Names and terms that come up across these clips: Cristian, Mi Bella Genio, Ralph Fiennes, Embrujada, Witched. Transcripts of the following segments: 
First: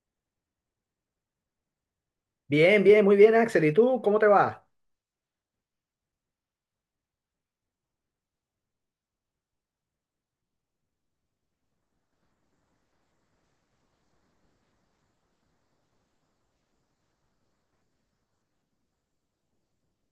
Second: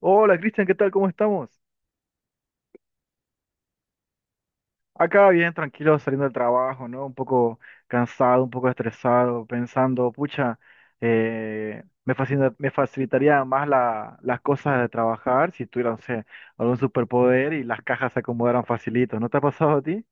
Hola Cristian, ¿qué tal? ¿Cómo estamos? Bien, bien, muy bien, Axel. ¿Y tú cómo te va? Acá bien, tranquilo, saliendo del trabajo, ¿no? Un poco cansado, un poco estresado, pensando, pucha, me facilitaría más las cosas de trabajar si tuviera, no sé, algún superpoder y las cajas se acomodaran facilito. ¿No te ha pasado a ti?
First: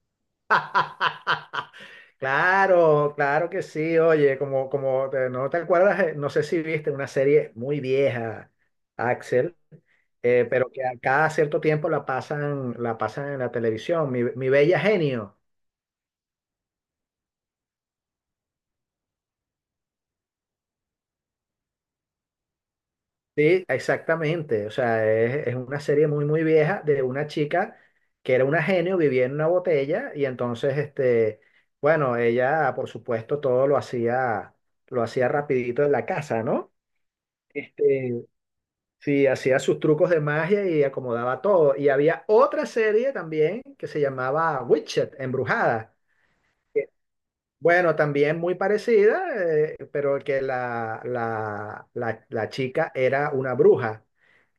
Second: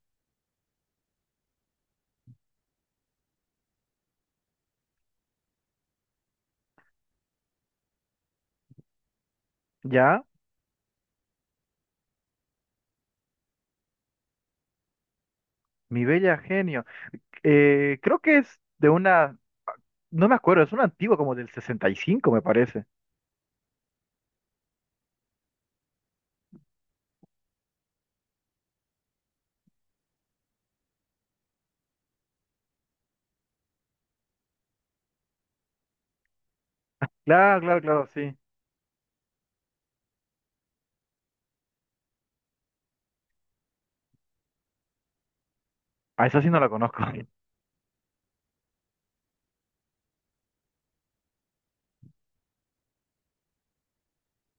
Claro, claro que sí. Oye, como, como no te acuerdas, no sé si viste una serie muy vieja, Axel, Ya, pero que a cada cierto tiempo la pasan en la televisión. Mi Bella Genio. mi bella genio. Creo que es de una, no me acuerdo, es una antigua como del 65, me parece. Sí, exactamente. O sea, es una serie muy, muy vieja de una chica que era una genio, vivía en una botella y entonces, este, bueno, ella, por supuesto, todo lo hacía rapidito en la casa, ¿no? Claro, claro, claro, Este, sí. sí, hacía sus trucos de magia y acomodaba todo. Y había otra serie también que se llamaba Witched, Embrujada. A esa sí no la conozco. Bueno, también muy parecida, pero que la chica era una bruja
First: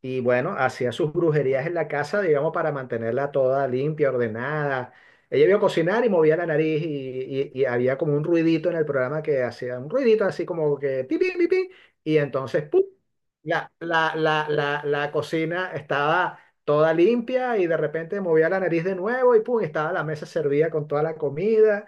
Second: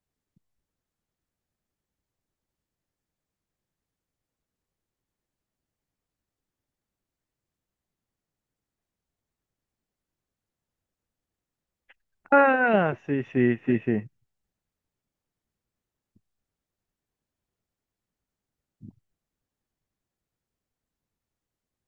y bueno, hacía sus brujerías en la casa, digamos, para mantenerla toda limpia, ordenada. Ella iba a cocinar y movía la nariz y había como un ruidito en el programa que hacía un ruidito así como que pi, pi, pi, pi, y entonces ¡pum! Ah, sí, sí, La, sí, sí. la, la, la, la cocina estaba toda limpia y de repente movía la nariz de nuevo y ¡pum! Estaba la mesa servida con toda la comida.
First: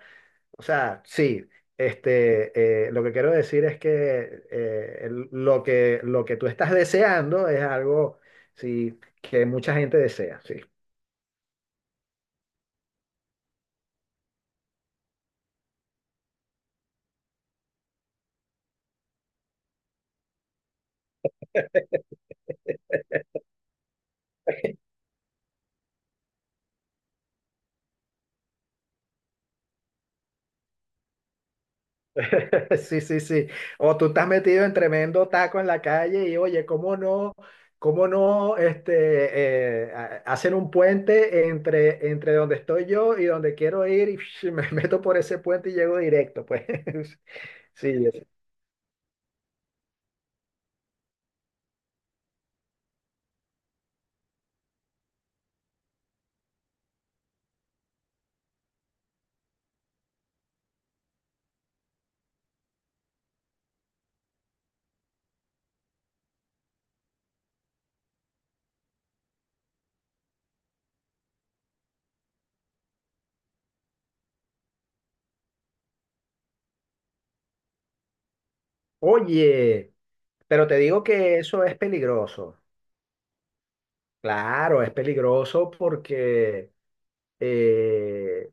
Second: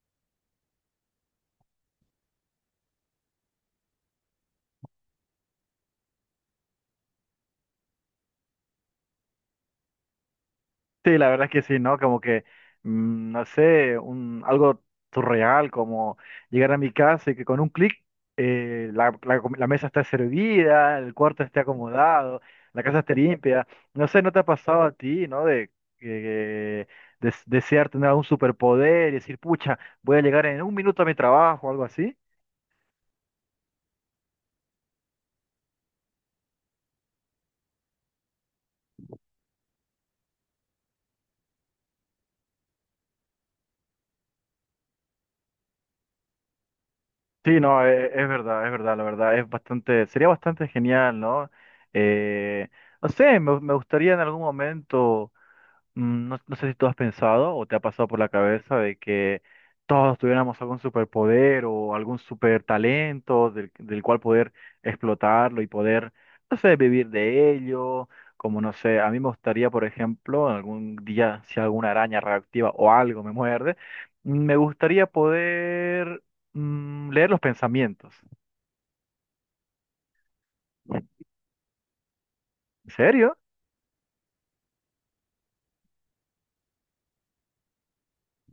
O sea, sí, este, lo que quiero decir es que, lo que lo que tú estás deseando es algo sí, que mucha gente desea, sí. Sí, la verdad es que sí, ¿no? Como que, no sé, un, algo surreal, como llegar a mi casa y que con un clic la mesa está servida, el cuarto esté acomodado, la casa esté limpia. No sé, ¿no te ha pasado a ti, ¿no? De, que- desear tener algún superpoder y decir, pucha, voy a llegar en un minuto a mi trabajo o algo así. Sí, sí, sí. O tú estás metido en tremendo taco en la calle y oye, cómo no hacen un puente entre, entre donde estoy yo y donde quiero ir y me meto por ese puente y llego directo, pues. Sí, no, Sí, es verdad, la verdad, es bastante, sería bastante genial, ¿no? Eh, no sé, me gustaría en algún momento. No, no sé si tú has pensado o te ha pasado por la cabeza de que todos tuviéramos algún superpoder o algún super talento del cual poder explotarlo y poder, no sé, vivir de ello. Como no sé, a mí me gustaría, por ejemplo, algún día, si alguna araña reactiva o algo me muerde, me gustaría poder leer los pensamientos. oye, pero te digo ¿En que eso es peligroso. serio? Claro, es peligroso porque, eh,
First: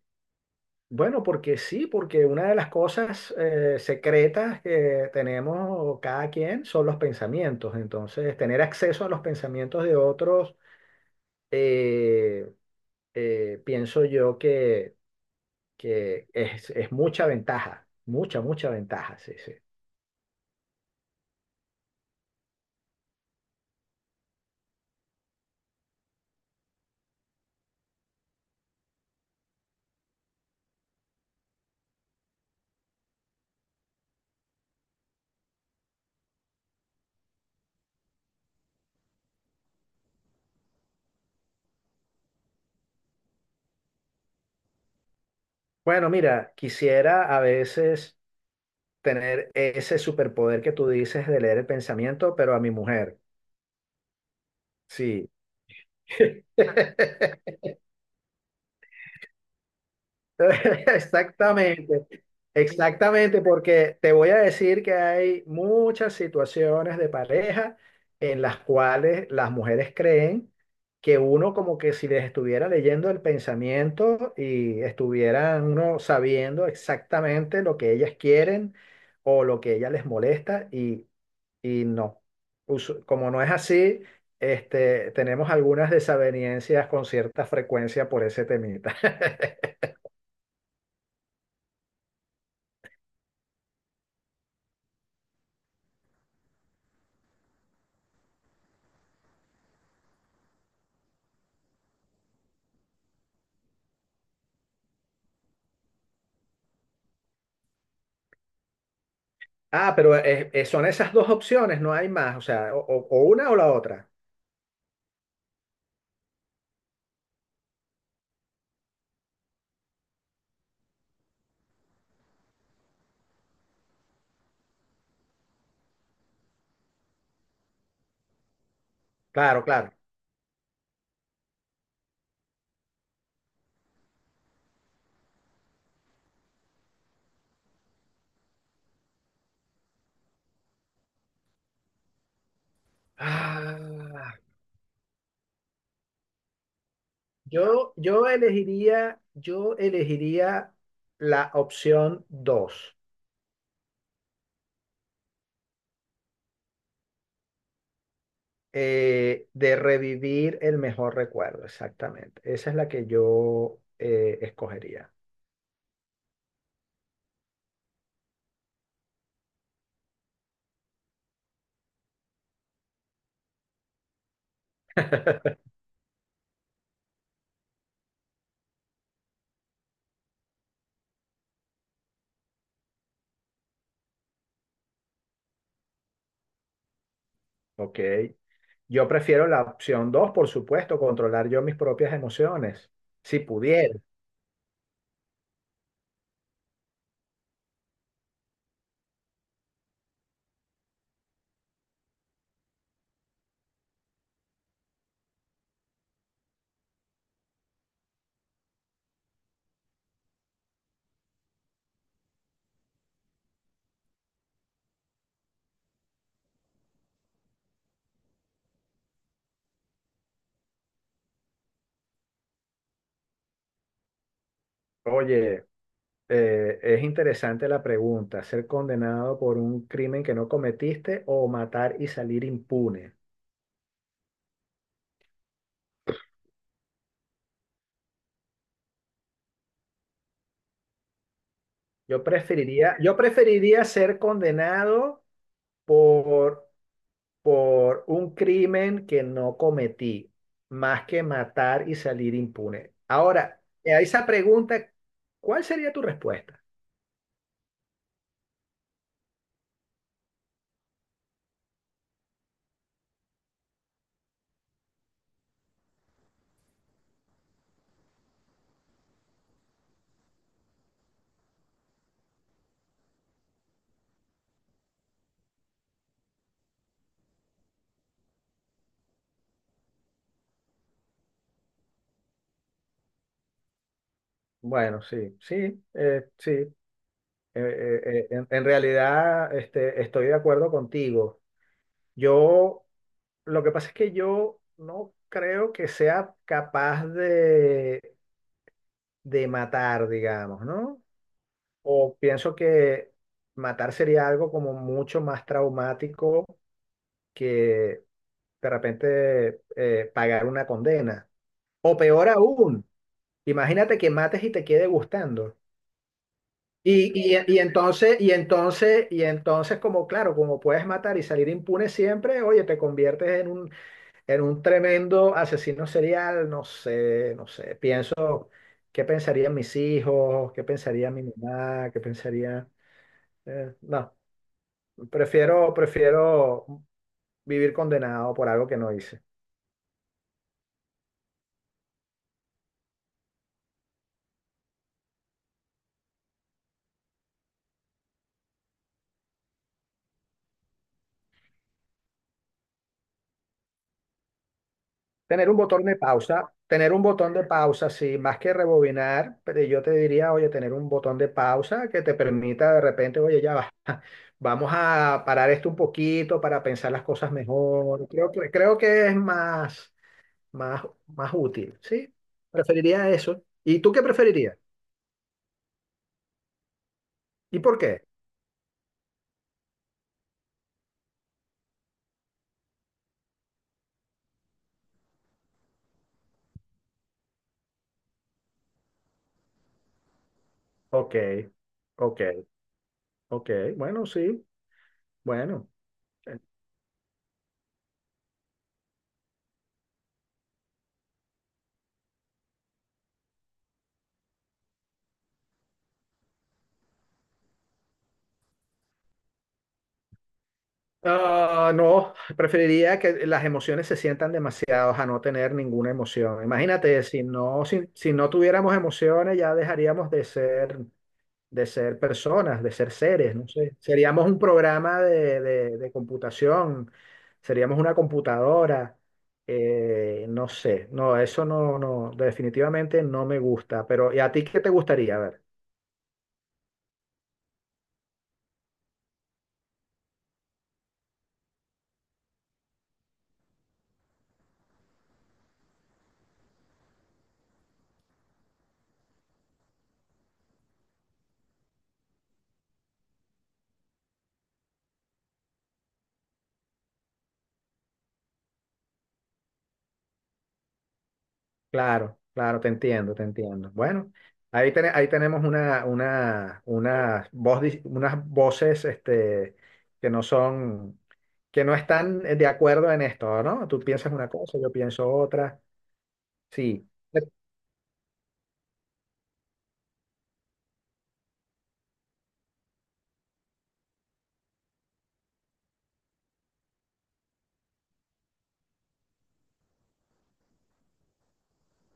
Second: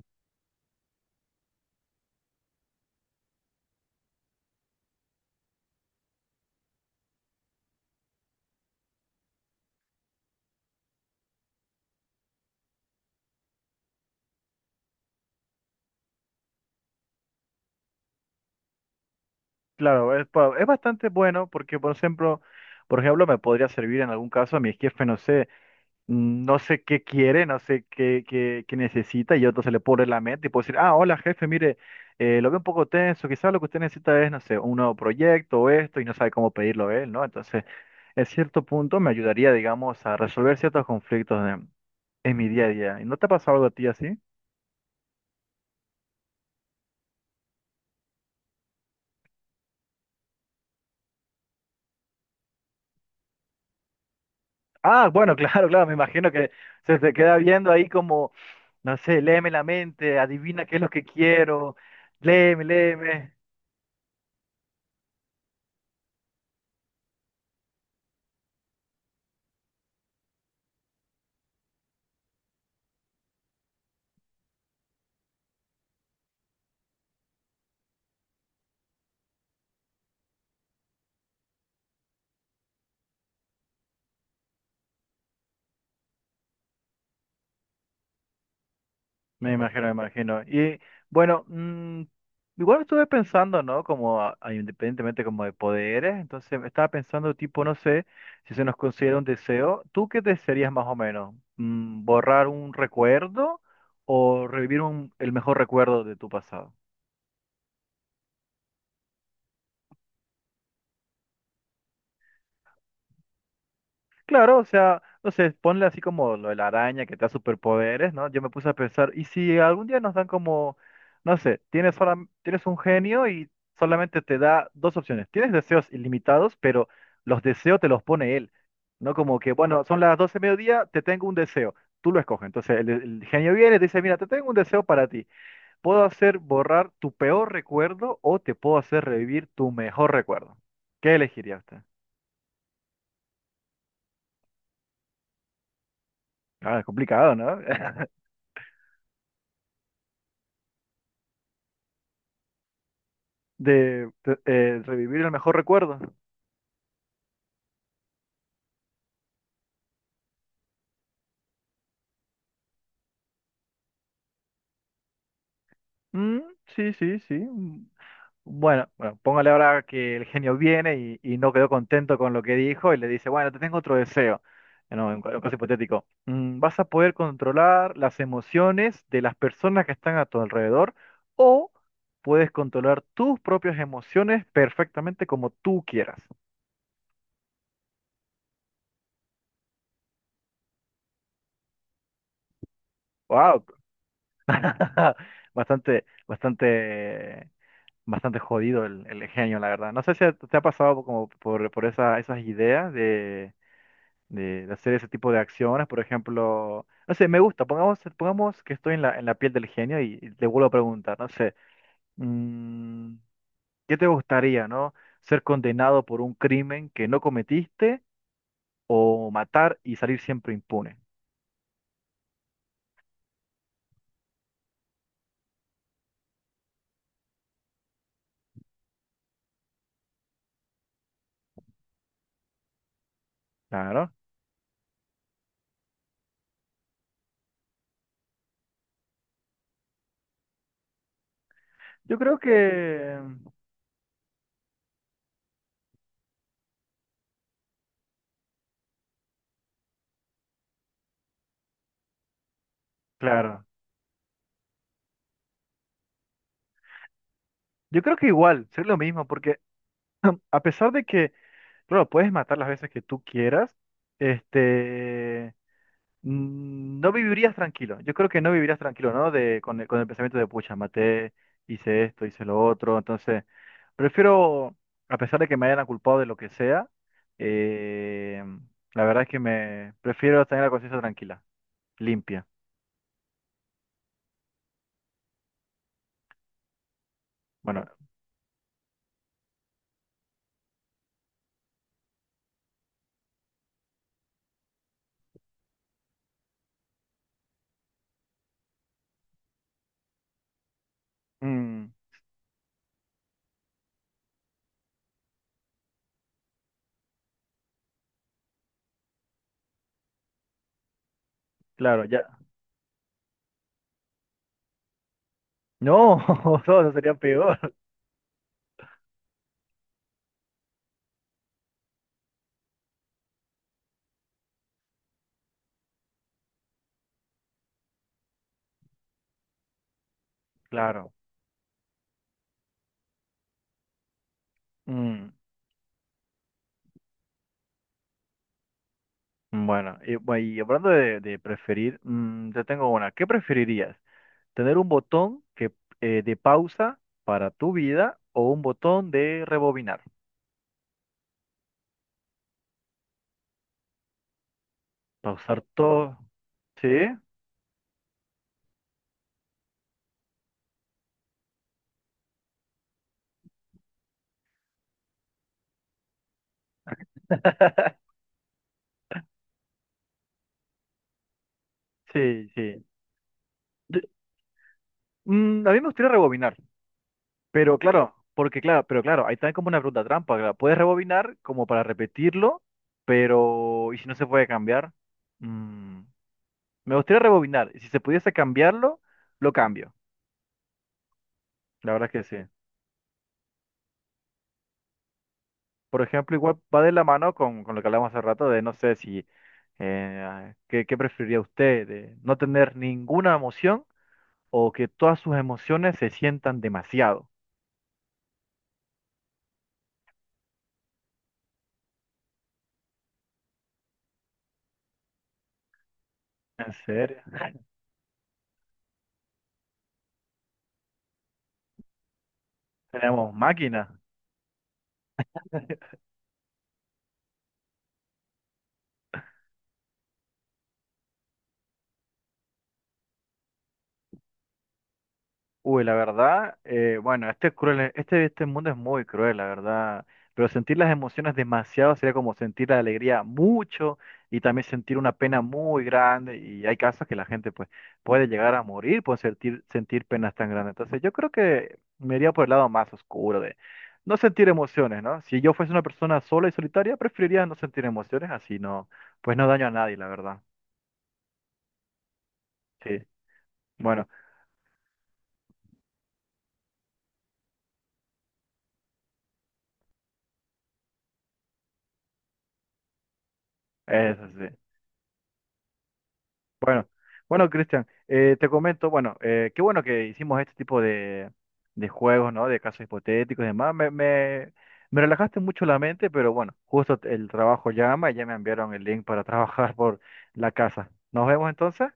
bueno, porque sí, porque una de las cosas secretas que tenemos cada quien son los pensamientos. Entonces, tener acceso a los pensamientos de otros, eh, pienso yo que es mucha ventaja, mucha, mucha ventaja, sí, sí. Claro, es, es bastante bueno porque, por ejemplo, me podría servir en algún caso a mi jefe, no sé. No sé qué quiere, no sé qué necesita, y otro se le pone en la mente y puede decir, ah, hola jefe, mire, lo veo un poco tenso, quizás lo que usted necesita es, no sé, un nuevo proyecto o esto, y no sabe cómo pedirlo él, ¿no? Entonces, en cierto punto me ayudaría, digamos, a resolver ciertos conflictos en mi día a día. ¿Y no te ha pasado algo a ti así? Bueno, mira, quisiera a veces tener ese superpoder que tú dices de leer el pensamiento, pero a mi mujer, Ah, sí. bueno, claro, claro, me imagino que se te queda viendo ahí como, no sé, léeme la mente, adivina qué es lo que quiero, Exactamente, léeme, léeme. exactamente, porque te voy a decir que hay muchas situaciones de pareja en las cuales las mujeres creen que uno como que si les estuviera leyendo el pensamiento y estuvieran uno sabiendo exactamente lo que ellas quieren o lo que ellas les molesta y no. Como no es así, este, tenemos algunas desavenencias con cierta frecuencia por ese temita. Me imagino, me imagino. Y bueno, igual estuve pensando, ¿no? Como independientemente como de poderes, entonces estaba pensando tipo, no sé, si se nos considera un deseo, ¿tú qué desearías más o menos? Mm, ¿borrar un recuerdo o revivir el mejor recuerdo de tu pasado? Ah, pero son esas dos opciones, no hay más, o sea, o una o la otra. Claro, o sea, no sé, ponle así como lo de la araña que te da superpoderes, ¿no? Yo me puse a pensar, ¿y si algún día nos dan como, no sé, tienes, tienes un genio y solamente te da dos opciones? Tienes deseos ilimitados, pero los deseos te los pone él, ¿no? Como que, Claro, bueno, claro. son las 12 de mediodía, te tengo un deseo, tú lo escoges. Entonces el genio viene y te dice, mira, te tengo un deseo para ti. Puedo hacer borrar tu peor recuerdo o te puedo hacer revivir tu mejor recuerdo. ¿Qué elegiría usted? Ah, Ah, es complicado, ¿no? Yo elegiría la opción dos, de, revivir el mejor recuerdo. De revivir el mejor recuerdo, exactamente. Esa es la que yo escogería. Mm, sí, sí, sí. Mm. Bueno, bueno, póngale ahora que el genio viene y no quedó contento con lo que dijo y le dice, bueno, te tengo otro deseo. No, en caso hipotético. Mm, vas a poder controlar las emociones de las personas que están a tu alrededor o puedes controlar tus propias emociones perfectamente como tú quieras. Ok. Yo prefiero la opción dos, por supuesto, controlar yo mis propias emociones, si Wow. pudiera. Bastante, bastante bastante jodido el genio, la verdad. No sé si te ha pasado como por esas ideas de, de hacer ese tipo de acciones, por ejemplo, no sé, me gusta, pongamos, pongamos que estoy en en la piel del genio y te vuelvo a preguntar, no sé, mm, ¿qué te gustaría, no? ¿Ser condenado por un crimen que no cometiste o matar y salir siempre impune? Oye, es interesante la pregunta, ser condenado por un crimen que no cometiste o matar y salir impune. Claro. Yo creo Yo que, preferiría ser condenado por, por un crimen que no cometí, más que matar y salir impune. Ahora, claro, a esa pregunta, ¿cuál sería tu respuesta? yo creo que igual, ser lo mismo, porque a pesar de que claro, puedes matar las veces que tú quieras. Este, no vivirías tranquilo. Yo creo que no vivirías tranquilo, ¿no? De, con con el pensamiento de, pucha, maté, hice esto, hice lo otro. Entonces, prefiero, a pesar de que me hayan culpado de lo que sea, eh, la verdad es que me prefiero tener la conciencia tranquila, limpia. Bueno, sí, sí, sí, Bueno, en realidad, este, estoy de acuerdo contigo. Yo, lo que pasa es que yo no creo que sea capaz de matar, digamos, ¿no? mm, O pienso que matar sería algo como mucho más traumático que de repente pagar una condena. O claro, ya. peor aún, imagínate que mates y te quede gustando. No, todo Y, sería y peor. entonces, como claro, como puedes matar y salir impune siempre, oye, te conviertes en un tremendo asesino serial, no sé, no sé, pienso, ¿qué pensarían mis hijos? ¿Qué pensaría Claro. mi mamá? ¿Qué pensaría? No, Mm. prefiero, prefiero vivir condenado por algo que no hice. Bueno, y, y hablando de preferir, yo tengo una. ¿Qué preferirías? ¿Tener un botón que, de pausa para tu vida o un botón de rebobinar? Tener un Pausar botón de todo. pausa, ¿Sí? tener un botón de pausa, sí, más que rebobinar, pero yo te diría, oye, tener un botón de pausa que te permita de repente, oye, ya va, vamos a parar esto un poquito para pensar las cosas mejor. Creo que es más, más, más útil, ¿sí? Sí, sí. Preferiría eso. ¿Y tú Yo- qué preferirías? A mí me gustaría rebobinar, ¿Y pero por qué? claro, porque claro, pero claro, ahí también como una pregunta trampa, claro, puedes rebobinar como para repetirlo, pero ¿y si no se puede cambiar? Mm, me gustaría rebobinar, y si se pudiese cambiarlo, lo cambio. Ok, La verdad ok, que sí. ok, bueno, sí, bueno. Por ejemplo, igual va de la mano con lo que hablamos hace rato de, no sé si, ¿qué, qué preferiría usted? ¿De no tener ninguna emoción o que todas sus emociones se sientan demasiado? Ah, no, preferiría que las emociones se sientan demasiados a no tener ninguna emoción. ¿En Imagínate, serio? si no, si no tuviéramos emociones, ya dejaríamos de ser personas, de ser Tenemos seres, no sé. máquinas. Seríamos un programa de, de computación, seríamos una computadora, no sé. No, eso no, no, definitivamente no me gusta. Pero, ¿y a ti qué te gustaría? A ver. Uy, la verdad, bueno, este es cruel, este, este mundo es muy cruel, la verdad. Pero sentir las emociones demasiado sería como sentir la alegría mucho y también sentir una pena muy grande. Y hay casos que la gente pues, puede llegar a morir por sentir, sentir penas tan grandes. Entonces yo creo que me iría por el lado más oscuro de no sentir emociones, ¿no? Si yo fuese una persona sola y solitaria, preferiría no sentir emociones, así no, pues no daño a nadie, la verdad. Claro, claro, te Sí, entiendo, te entiendo. bueno, Bueno, ahí tenemos una unas voces este, que no son, que no están de acuerdo en esto, ¿no? Tú piensas eso una sí. cosa, yo pienso otra. Sí. Bueno, Cristian, te comento, bueno, qué bueno que hicimos este tipo de juegos, ¿no? De casos hipotéticos y demás. Me relajaste mucho la mente, pero bueno, justo el trabajo llama y ya me enviaron el link para trabajar por la casa. Nos vemos entonces.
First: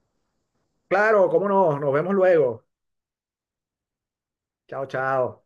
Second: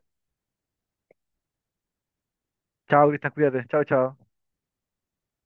Claro, cómo no, nos vemos luego. Chao, Cristian, cuídate. Chao, chao. Chao, chao.